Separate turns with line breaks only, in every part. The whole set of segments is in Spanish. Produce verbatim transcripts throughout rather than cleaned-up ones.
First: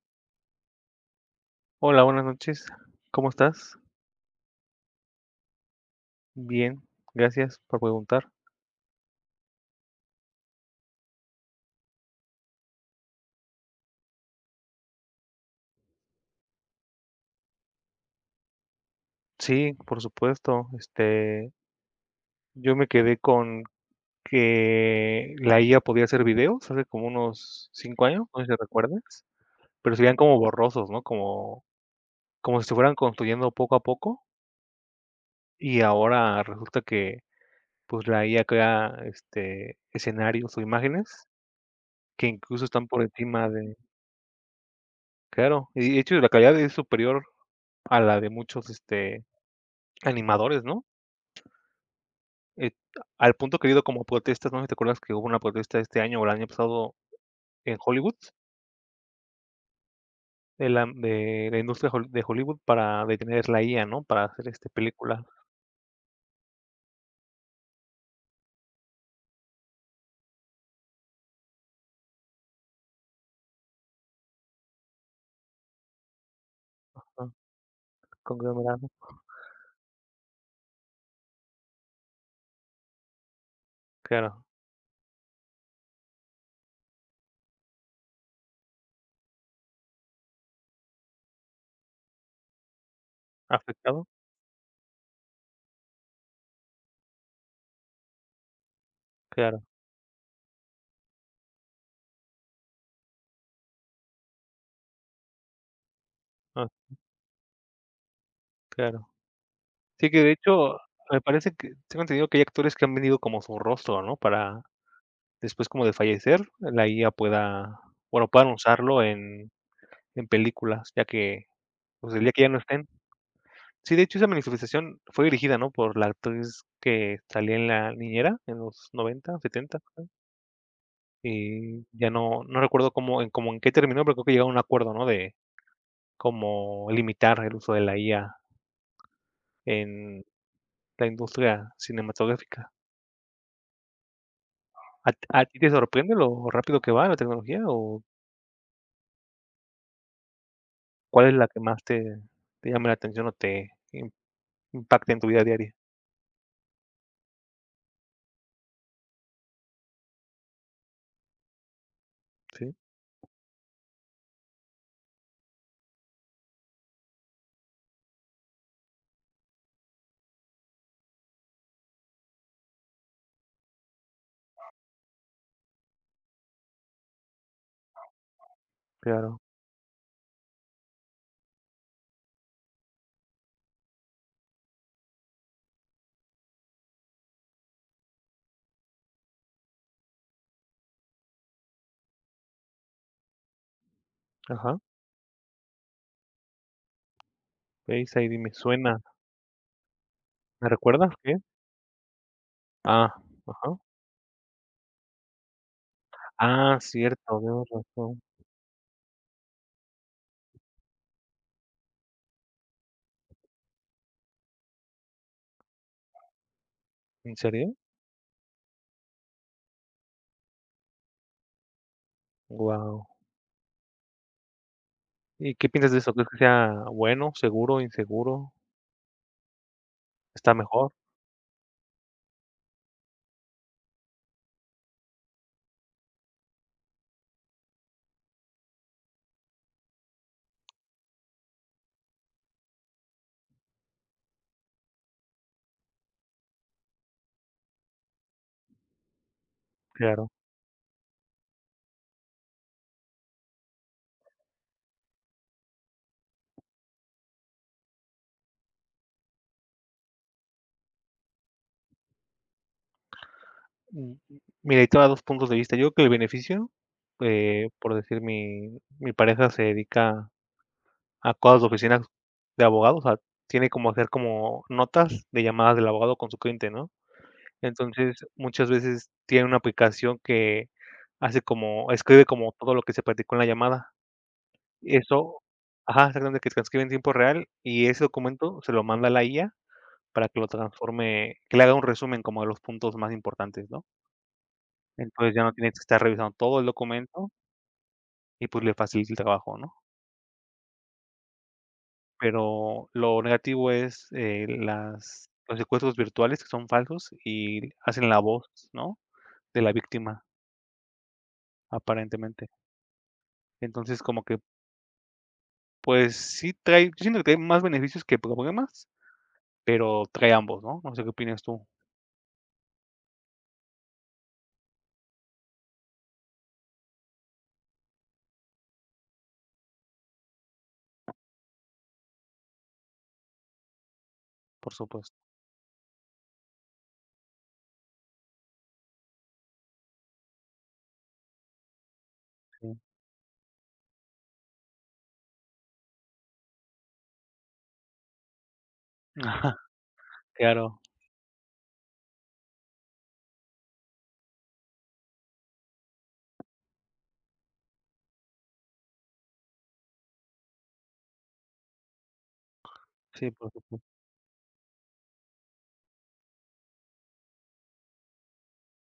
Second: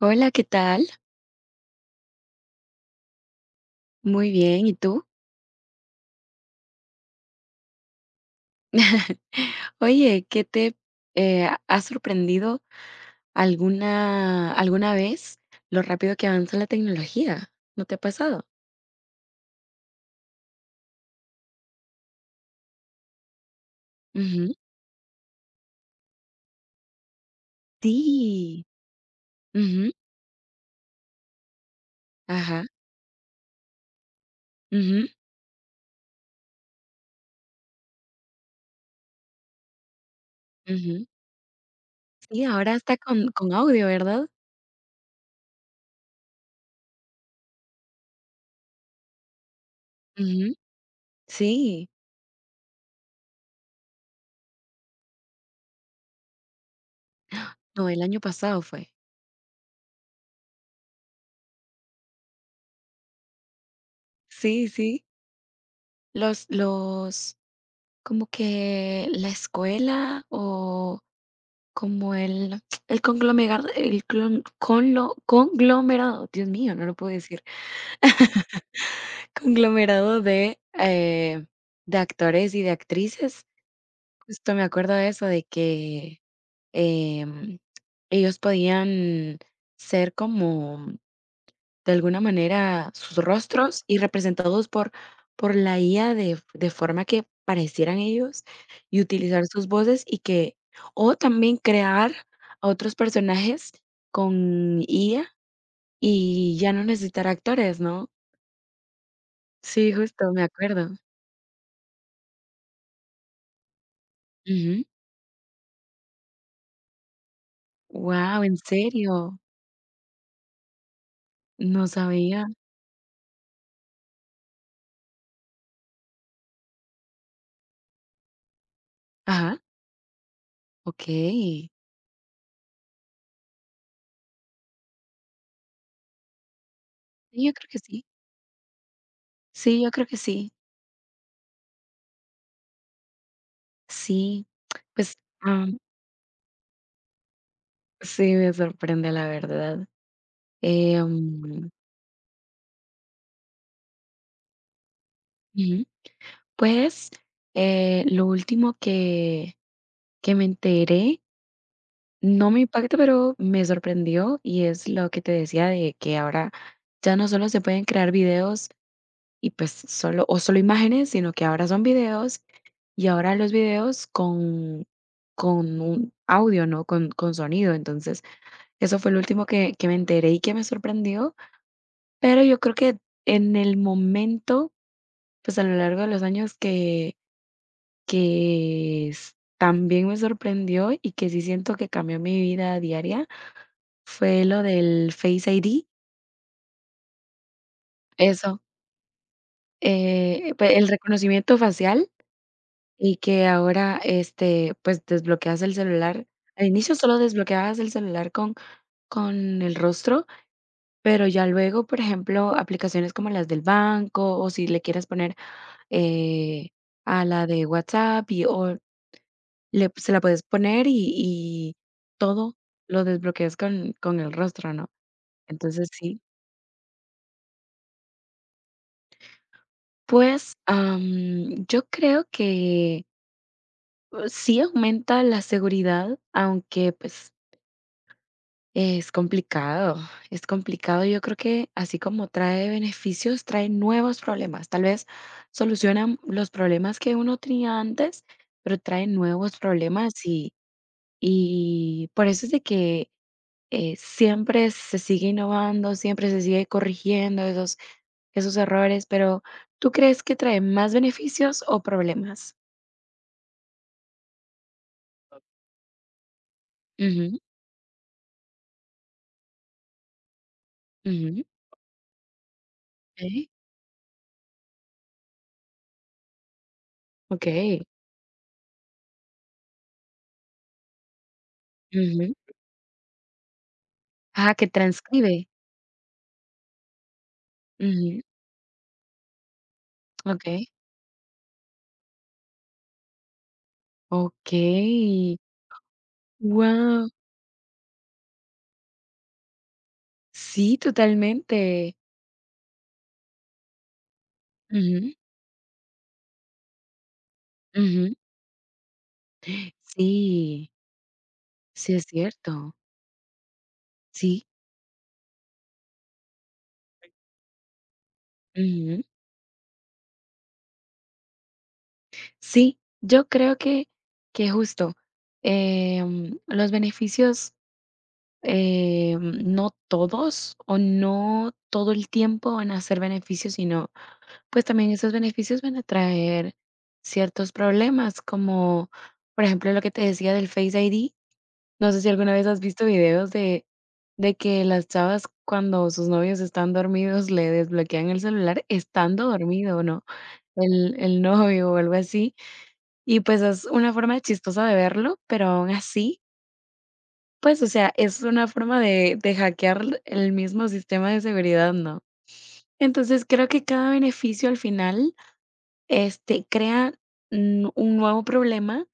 Hola, ¿qué tal?
Hola, buenas noches. ¿Cómo estás?
Muy bien, ¿y tú?
Bien, gracias por preguntar.
Oye, ¿qué te eh, ha sorprendido alguna alguna vez lo rápido que avanza la tecnología? ¿No te ha pasado?
Sí, por supuesto. Este, yo me quedé con
Ujú.
que la I A podía hacer videos hace como unos cinco años, no sé si
Sí.
recuerdas,
Ujú.
pero se veían como borrosos, ¿no? Como como
Ajá.
si se fueran construyendo poco a poco,
Ujú,
y ahora resulta que, pues, la I A crea, este, escenarios o
ujú.
imágenes que
Sí,
incluso
ahora
están
está
por
con
encima
con
de
audio, ¿verdad?
claro, y de hecho la calidad es superior a la de muchos, este,
Ujú.
animadores, ¿no?
Sí.
Eh, Al punto que ha habido como protestas, no sé si te acuerdas que hubo una protesta este año o el año pasado en
No, el
Hollywood,
año pasado fue.
de la de la industria hol de Hollywood para detener la I A, ¿no? Para hacer,
Sí,
este,
sí.
película.
Los los Como que la escuela o como el el conglomerado, el clon conlo conglomerado, Dios mío, no lo puedo
¿No?
decir,
Conglomerado,
conglomerado de, eh, de actores y de actrices.
claro,
Justo me acuerdo de eso, de que, em, ellos podían ser como de alguna manera sus rostros y
afectado,
representados por, por la I A de, de forma que parecieran ellos y utilizar
claro,
sus voces y que, o también crear a otros personajes con I A y
ah,
ya no necesitar actores, ¿no?
claro.
Sí,
Sí, que de
justo, me
hecho,
acuerdo.
me parece que tengo entendido que hay actores que han vendido como su rostro, ¿no? Para
Wow.
después como de fallecer, la I A pueda, bueno, puedan
¿En
usarlo
serio?
en en películas, ya que,
No
pues, el día que
sabía.
ya no estén. Sí, de hecho, esa manifestación fue dirigida, ¿no?, por la actriz que salía en La Niñera en los noventa,
Ajá,
setenta,
ok.
y ya no no recuerdo cómo en cómo en qué terminó, pero creo que llegaron a un acuerdo, ¿no?, de cómo limitar
Sí, yo
el
creo
uso
que
de la
sí.
I A
Sí, yo creo que
en
sí.
la industria cinematográfica.
Sí,
¿A
pues,
t a ti te
am,
sorprende lo rápido que va la tecnología, o
sí me sorprende la verdad.
cuál es la que
Em,
más te te llama la atención o te im impacta en tu vida diaria?
ujú, pues, eh, lo último que que me enteré, no me
Sí,
impacta, pero me sorprendió, y es lo que te decía de que ahora ya no solo se pueden crear videos y, pues, solo o solo imágenes, sino que ahora son videos, y ahora los videos con con un audio, ¿no? Con con sonido. Entonces, eso fue lo
claro.
último que que me enteré y que me sorprendió, pero yo creo que en el momento, pues, a lo largo de los años que que s también me sorprendió y que sí siento que cambió mi vida diaria, fue lo
Ajá.
del Face I D,
Face I D me
eso,
suena.
eh,
¿Me
pue el
recuerdas qué?
reconocimiento facial
Ah,
y que
ajá.
ahora, este, pues, desbloqueas el celular. Al
Ah,
inicio solo
cierto, tienes
desbloqueabas el
razón.
celular con con el rostro, pero ya luego, por ejemplo, aplicaciones como las del banco o si le quieres poner, eh, a
¿En
la de
serio?
WhatsApp y o le pues, se la puedes poner y y todo lo
Guau.
desbloqueas con con el rostro, ¿no?
¿Y qué
Entonces
piensas de eso?
sí.
¿Crees que sea bueno, seguro, inseguro? ¿Está
Pues,
mejor?
am, yo creo que, uh, sí aumenta la seguridad, aunque, pues, es complicado, es complicado. Yo creo que así como trae beneficios, trae nuevos problemas. Tal vez solucionan los problemas que uno tenía antes, pero trae nuevos problemas
Claro.
y y por eso es de que eh, siempre se sigue innovando, siempre se sigue corrigiendo esos, esos errores, pero ¿tú crees que trae más beneficios o problemas?
Mm, Mira, ahí te va dos puntos de vista. Yo creo que el beneficio,
Ujú,
eh, por decir, mi mi pareja se dedica a
ujú,
cosas de oficinas de abogados, o sea,
okey,
tiene como hacer como notas de llamadas del abogado con su cliente, ¿no?
okey,
Entonces, muchas veces tiene una aplicación que hace como escribe
ujú.
como todo lo que se platicó en la llamada.
Ah, que
Eso,
transcribe.
ajá, exactamente, que transcribe en tiempo real, y ese
Ujú,
documento se lo manda a la I A para que lo
okey,
transforme, que le haga un resumen como de los puntos más importantes, ¿no? Entonces,
okey,
ya no tienes que estar revisando todo el
guau.
documento y, pues, le facilita el trabajo, ¿no?
Sí, totalmente.
Pero lo negativo es, eh,
Ujú,
las los secuestros virtuales que son falsos y hacen
ujú.
la voz, ¿no?, de la víctima,
Sí, sí es
aparentemente.
cierto.
Entonces, como que,
Sí,
pues, sí trae, yo siento que trae más beneficios que problemas,
ujú.
pero trae ambos, ¿no? No sé qué opinas tú,
Sí, yo creo que que justo, em, los beneficios, eh, no todos o no todo el tiempo van a ser beneficios, sino pues
por
también esos
supuesto.
beneficios van a traer ciertos problemas, como por ejemplo lo que te decía del Face I D. No sé si alguna vez has visto videos de, de que las chavas cuando sus novios están dormidos le desbloquean el celular estando
Ajá,
dormido o no,
claro.
el, el novio o algo así. Y pues es una forma chistosa de verlo, pero aún así pues, o sea, es una forma de de hackear el mismo sistema de seguridad, ¿no? Entonces,
Sí,
creo
por
que
supuesto,
cada beneficio al final, este, crea, mm, un nuevo problema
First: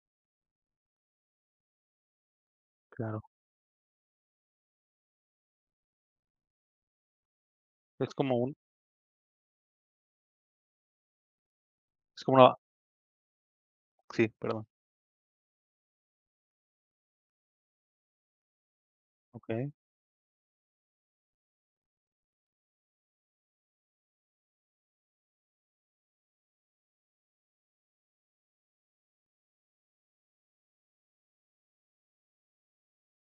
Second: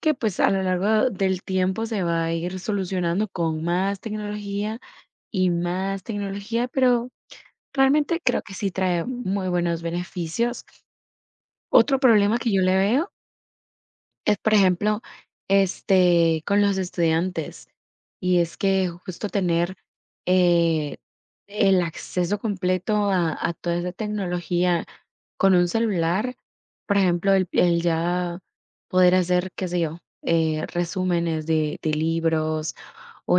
que, pues, a lo largo del tiempo se va a ir
claro.
solucionando con más tecnología y más tecnología, pero
Es
realmente
como
creo que
un,
sí trae muy buenos beneficios. Otro
es
problema
como
que
una,
yo le veo
sí,
es, por
perdón.
ejemplo, este, con los estudiantes, y es que justo
Okey,
tener, eh, el acceso completo a a toda esa tecnología con un celular, por ejemplo, el el ya poder hacer, qué sé yo, eh, resúmenes de de libros o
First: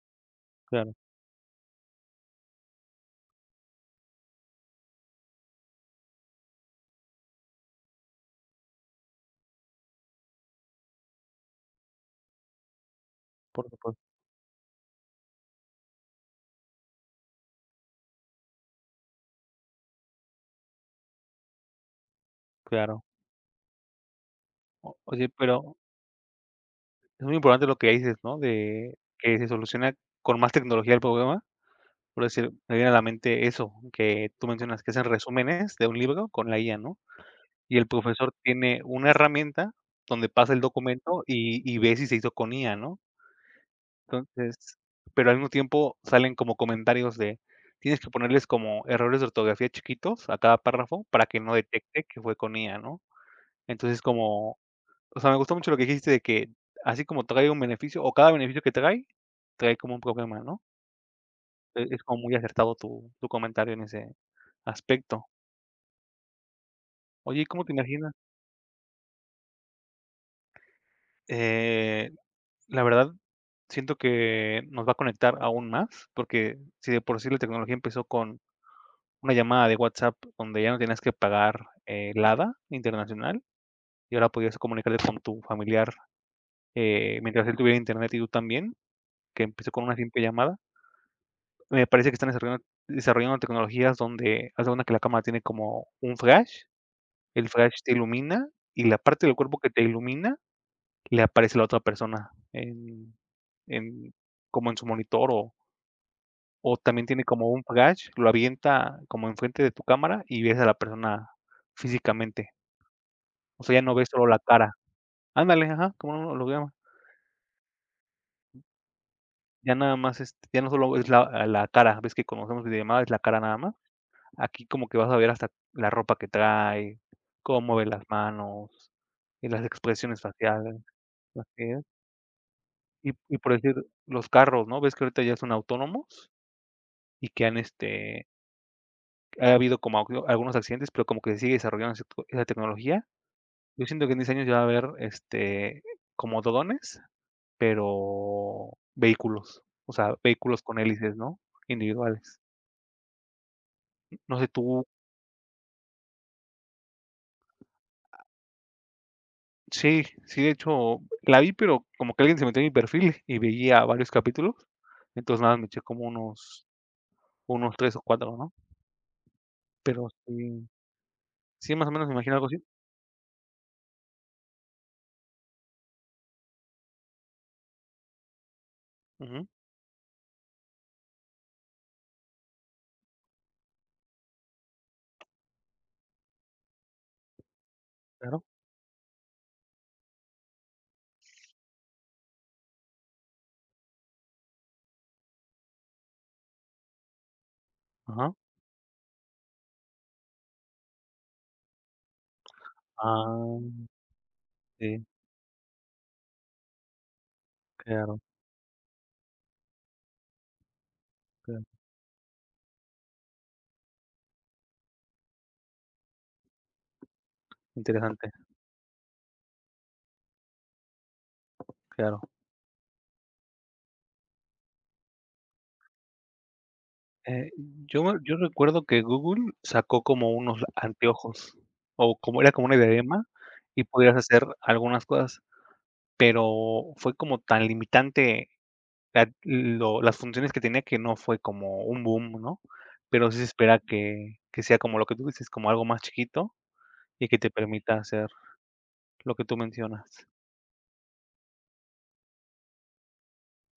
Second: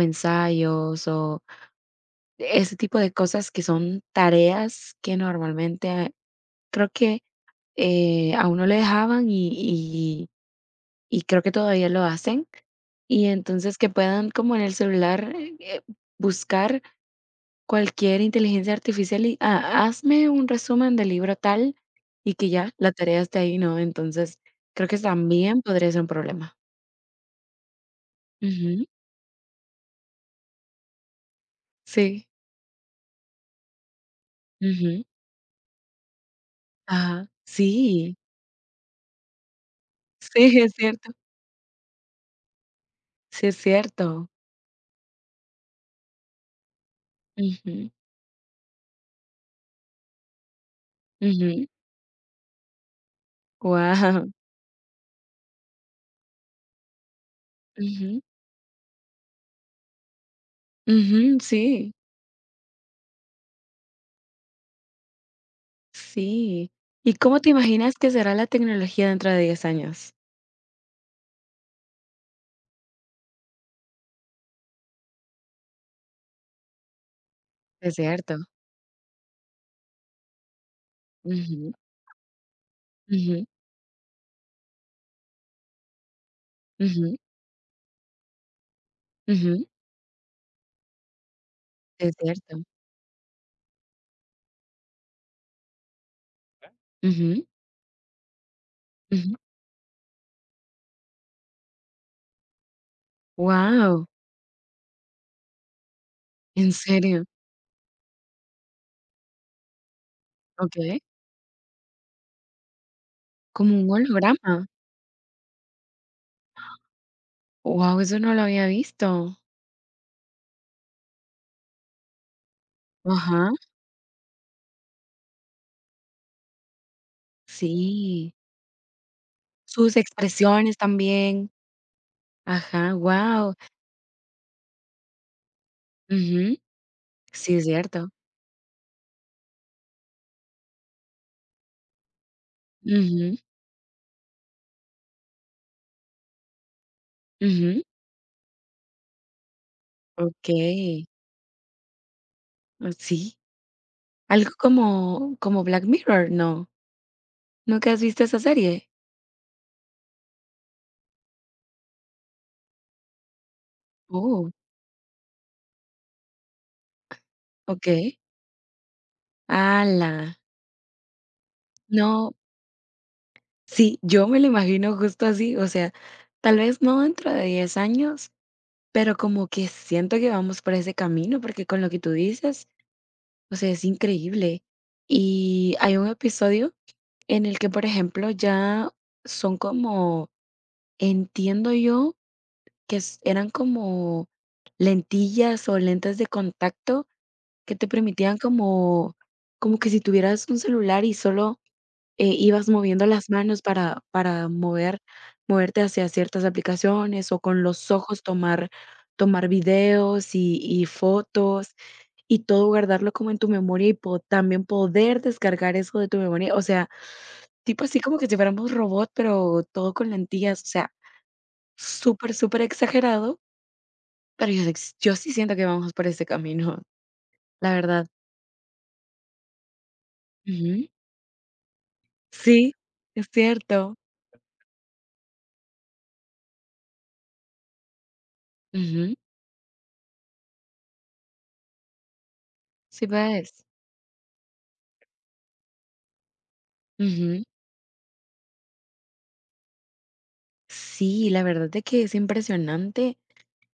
claro,
ensayos o ese tipo de cosas que son tareas que normalmente eh, creo que, eh, a uno le dejaban y y y creo que todavía lo hacen. Y
por
entonces que
supuesto,
puedan como en el celular, eh, eh, buscar cualquier inteligencia artificial y: "Ah, hazme un resumen del libro tal", y que ya la
claro.
tarea esté ahí, ¿no? Entonces, creo
O
que
oye, pero
también podría ser un problema.
es muy importante lo que dices, ¿no?
Ujú.
De que se soluciona con más tecnología el problema. Por
Sí.
decir, me viene a la mente eso que tú mencionas, que
Ujú.
hacen resúmenes de un libro con la I A, ¿no?
Ajá.
Y el
Sí.
profesor tiene una herramienta donde pasa
Sí,
el
es cierto.
documento y y ve si se hizo con I A, ¿no?
Sí, es cierto.
Entonces, pero al mismo tiempo salen como comentarios de,
Ujú.
tienes que ponerles como errores de ortografía chiquitos a cada párrafo para que no
Ujú.
detecte que fue con I A, ¿no? Entonces,
Guau.
como, o sea, me gustó mucho lo que dijiste de que, así como trae un beneficio, o
Ujú.
cada beneficio que trae, trae como un problema, ¿no?
Ujú,
E-
sí.
Es como muy acertado tu, tu comentario en ese aspecto.
Sí. ¿Y cómo
Oye, ¿y
te
¿cómo te
imaginas que
imaginas?
será la tecnología dentro de diez años?
Eh, la verdad, siento que nos va a conectar aún más, porque si de por sí la tecnología
Es
empezó
cierto.
con una llamada de WhatsApp donde ya no tenías que pagar,
Ujú,
eh, LADA internacional,
ujú,
y ahora podías comunicarte con tu familiar,
ujú,
eh, mientras él tuviera internet y tú también, que
ujú,
empezó con una simple llamada. Me parece
es
que están
cierto.
desarrollando desarrollando tecnologías donde hace una que la cámara tiene como un flash,
Ujú,
el flash te ilumina y la parte
ujú.
del cuerpo que te ilumina le aparece a la otra persona en
Guau,
en como en su monitor, o
¿en
o también
serio?
tiene como un flash, lo avienta como enfrente de tu cámara y ves a la
Okey.
persona físicamente. O
Como
sea, ya
un
no ves solo la
holograma.
cara. Ándale, ajá, como un holograma.
Wow, eso no lo había visto.
Ya nada más, este, ya no solo es la la cara, ves que conocemos videollamada, es la cara
Ajá,
nada más. Aquí como que vas a ver hasta la ropa que trae, cómo mueve las
sí.
manos, y las
Sus
expresiones
expresiones
faciales,
también.
así es.
Ajá,
Y y por
wow.
decir, los carros, ¿no? Ves que ahorita ya son autónomos
Ujú,
y que
sí,
han,
es cierto.
este, ha habido como algu algunos accidentes, pero como que se sigue desarrollando ese esa tecnología.
Ujú,
Yo siento que en diez años ya va a haber, este, como dodones,
ujú,
pero vehículos, o sea, vehículos con
okey.
hélices, ¿no? Individuales.
Mm, sí.
No sé,
Algo
tú,
como como Black Mirror, ¿no? ¿Nunca has visto esa serie?
sí, sí, de hecho, la vi, pero como que alguien se metió en mi perfil y veía varios
Oh,
capítulos, entonces nada, me eché como unos unos tres o
okey.
cuatro, ¿no? Pero
¡Hala!
sí, sí, más o menos me
No.
imagino algo así.
Sí, yo me lo imagino justo así, o sea, tal vez no dentro de diez años, pero
Ujú,
como que siento que vamos por ese camino, porque con lo que tú dices, o sea, es increíble. Y hay un episodio en el que, por ejemplo,
claro,
ya son como, entiendo yo, que es- eran como lentillas o lentes de contacto que te
ajá.
permitían como, como que si tuvieras un celular y solo eh, ibas moviendo las
Ah,
manos para para mover
sí,
moverte hacia ciertas aplicaciones, o con los
claro,
ojos tomar tomar videos y y
claro,
fotos, y todo guardarlo como en tu memoria, y po también poder descargar eso de tu memoria, o sea, tipo así como que
interesante,
si fuéramos robot, pero todo con lentillas, o sea,
claro.
súper, súper exagerado, pero yo s yo sí siento que vamos por ese camino,
Eh,
la
yo
verdad.
me- yo recuerdo que Google sacó como unos
Ujú.
anteojos, o como era como
Sí,
una diadema,
es
y
cierto.
podías hacer algunas cosas, pero fue como tan limitante
Ujú.
la lo las funciones que tenía, que no fue como un boom, ¿no?
Sí,
Pero sí se
ves.
espera que que sea como lo que tú dices, como algo más chiquito y que te permita hacer lo que tú mencionas,
Sí, la verdad es que es impresionante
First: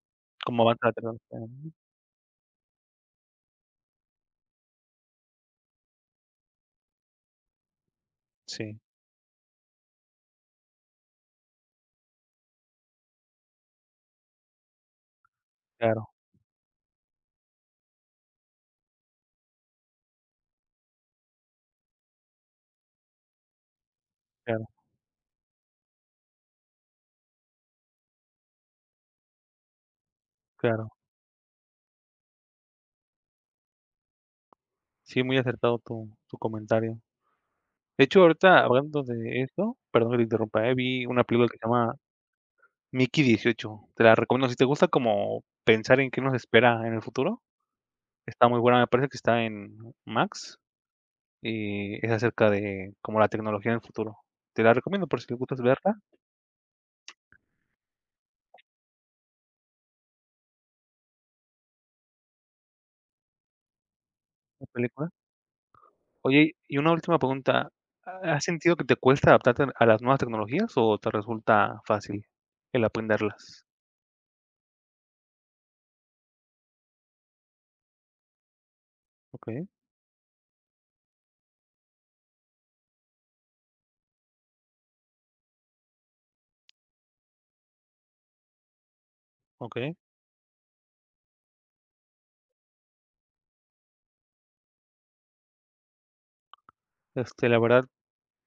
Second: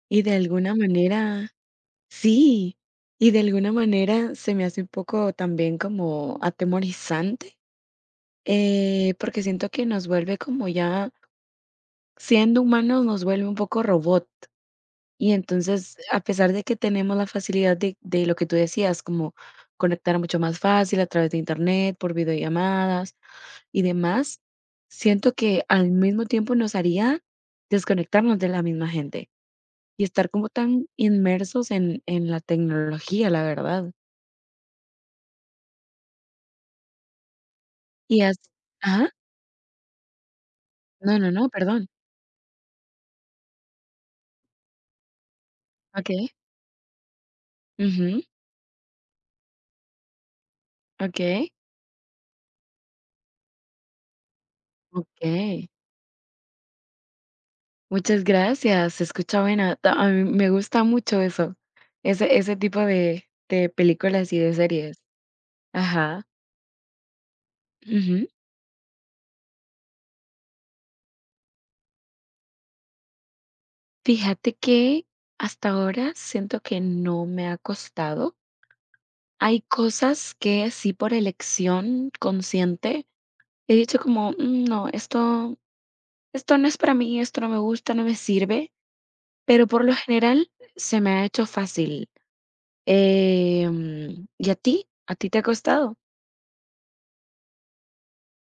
y de
como
alguna
avanza la tecnología,
manera
¿no?
sí, y de alguna manera se me hace un poco también como atemorizante,
Sí,
eh, porque siento que nos vuelve como ya siendo humanos nos vuelve un poco robot. Y entonces,
claro,
a pesar de que tenemos la facilidad de, de lo que tú decías, como conectar mucho más fácil a través de internet, por videollamadas y demás,
claro,
siento que al mismo tiempo nos haría desconectarnos de la misma gente y estar como tan
claro.
inmersos en en la tecnología, la verdad.
Sí, muy acertado tu tu comentario. De
Y
hecho,
has
ahorita hablando
ajá,
de eso, perdón que te interrumpa, eh, vi
no,
una
no,
película
no,
que se
perdón.
llama Mickey dieciocho. Te la recomiendo. Si te gusta como pensar en qué
Okey.
nos espera en el futuro,
Ujú,
está muy buena. Me parece que está en Max
okey,
y es acerca de como la tecnología en el futuro. Te la recomiendo por si te gustas
okey.
verla,
Muchas gracias, se escucha buena. Ta a mí me gusta mucho eso, ese ese tipo de de películas y de
la
series.
película.
Ajá,
Oye, y una última pregunta.
ujú.
¿Ha- ¿Has sentido que te cuesta adaptarte a las nuevas tecnologías, o te resulta fácil el aprenderlas?
Fíjate que hasta ahora siento que no me ha costado.
Ok,
Hay cosas que sí por elección consciente he dicho como: "Mm, no, esto esto no es para mí, esto no me gusta, no me sirve", pero por lo
ok.
general se me ha hecho fácil. Em, ¿y a ti? ¿A ti te ha costado?
Este, la verdad,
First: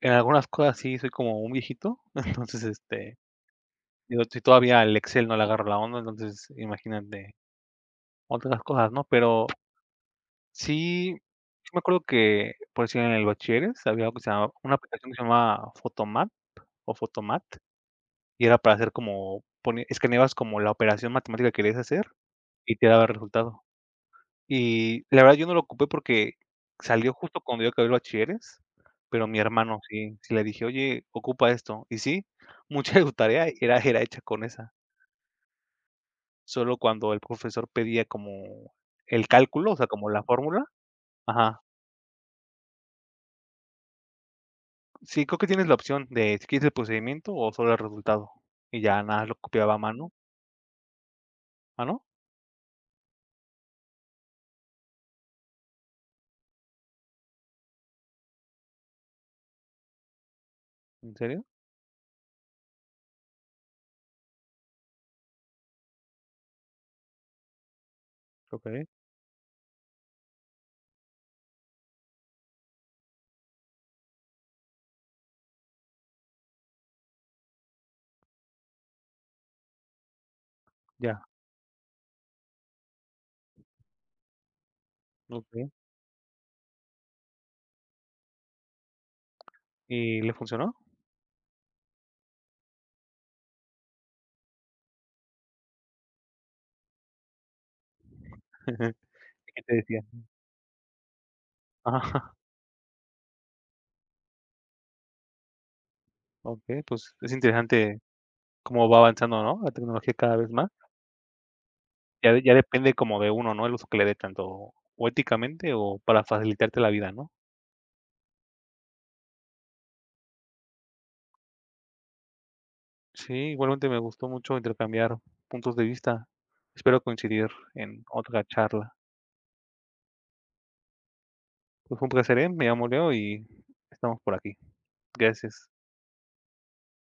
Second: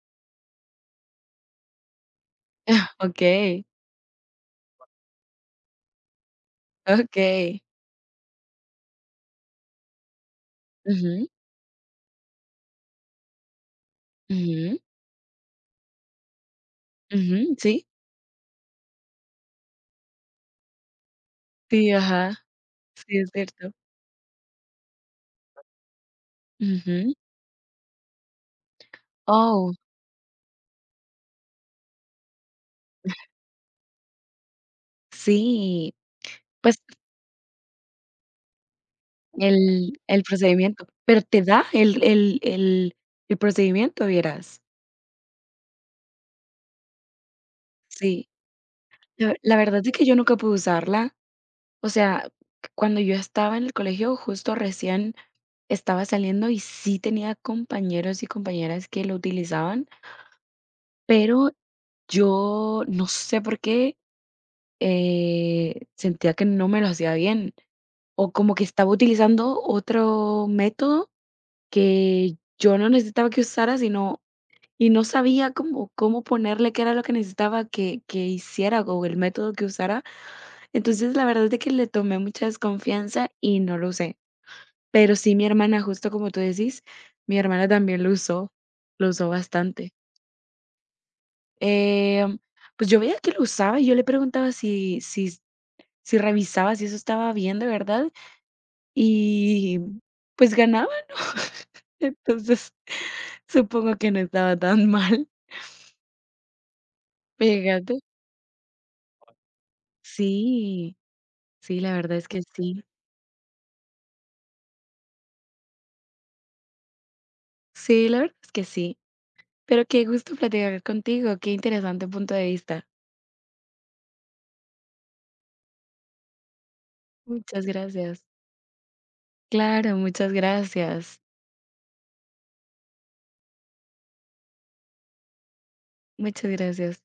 en algunas cosas sí soy como un viejito, entonces, este,
Okey,
digo, si todavía el Excel no le agarro la onda, entonces imagínate
okey.
otras cosas, ¿no? Pero sí,
Ujú,
sí me acuerdo que, por decir, en el bachilleres había algo que se llamaba, una
ujú,
aplicación que se llamaba Photomat o Photomat,
ujú, sí,
y era para hacer como pone, escaneabas como la operación matemática que querías
sí,
hacer
ajá,
y te daba el
sí, es
resultado.
cierto.
Y la verdad yo no lo ocupé porque salió
Ujú.
justo cuando yo acabé el bachilleres, pero mi
Oh,
hermano sí, sí le dije: "Oye, ocupa esto". Y sí, mucha de su tarea era era hecha con esa,
sí, pues
solo cuando el profesor pedía como el cálculo, o sea,
el
como
el
la fórmula,
procedimiento, pero te
ajá.
da el el el el procedimiento, vieras.
Sí, creo que tienes la opción de si quieres el procedimiento o solo el
Sí,
resultado, y ya nada, lo
la la
copiaba a
verdad es que
mano.
yo nunca pude usarla.
¿Ah,
O
no?
sea, cuando yo estaba en el colegio, justo recién estaba saliendo y sí tenía compañeros y compañeras que lo utilizaban,
¿En serio?
pero yo no sé por qué eh, sentía que no me lo hacía bien o como que
Okey,
estaba utilizando otro método que yo no necesitaba que usara, sino y no sabía cómo, cómo ponerle qué era lo que necesitaba que, que hiciera o el método que usara. Entonces,
ya,
la verdad es de que le tomé mucha desconfianza y no lo usé. Pero sí, mi
ok.
hermana, justo como tú decís, mi hermana también lo usó, lo usó bastante.
¿Y le funcionó?
Em, pues yo veía que lo usaba y yo le preguntaba si si si revisaba si eso estaba bien de verdad
¿Qué te
y,
decía?
pues, ganaba, ¿no?
Ajá,
Entonces, supongo que no estaba tan mal,
ok, pues es
fíjate.
interesante. Cómo va avanzando, ¿no? La tecnología cada vez más.
Sí, sí, la verdad es
Ya
que
de- ya
sí.
depende como de uno, ¿no? El uso que le dé, tanto o éticamente o para facilitarte la vida, ¿no?
Sí, la verdad es que sí. Pero qué gusto platicar contigo, qué interesante punto de vista.
Sí, igualmente me gustó mucho intercambiar puntos de vista. Espero coincidir
Muchas
en
gracias.
otra charla.
Claro, muchas gracias.
Pues fue un placer, ¿eh? Me llamo Leo y estamos por aquí. Gracias.
Muchas gracias.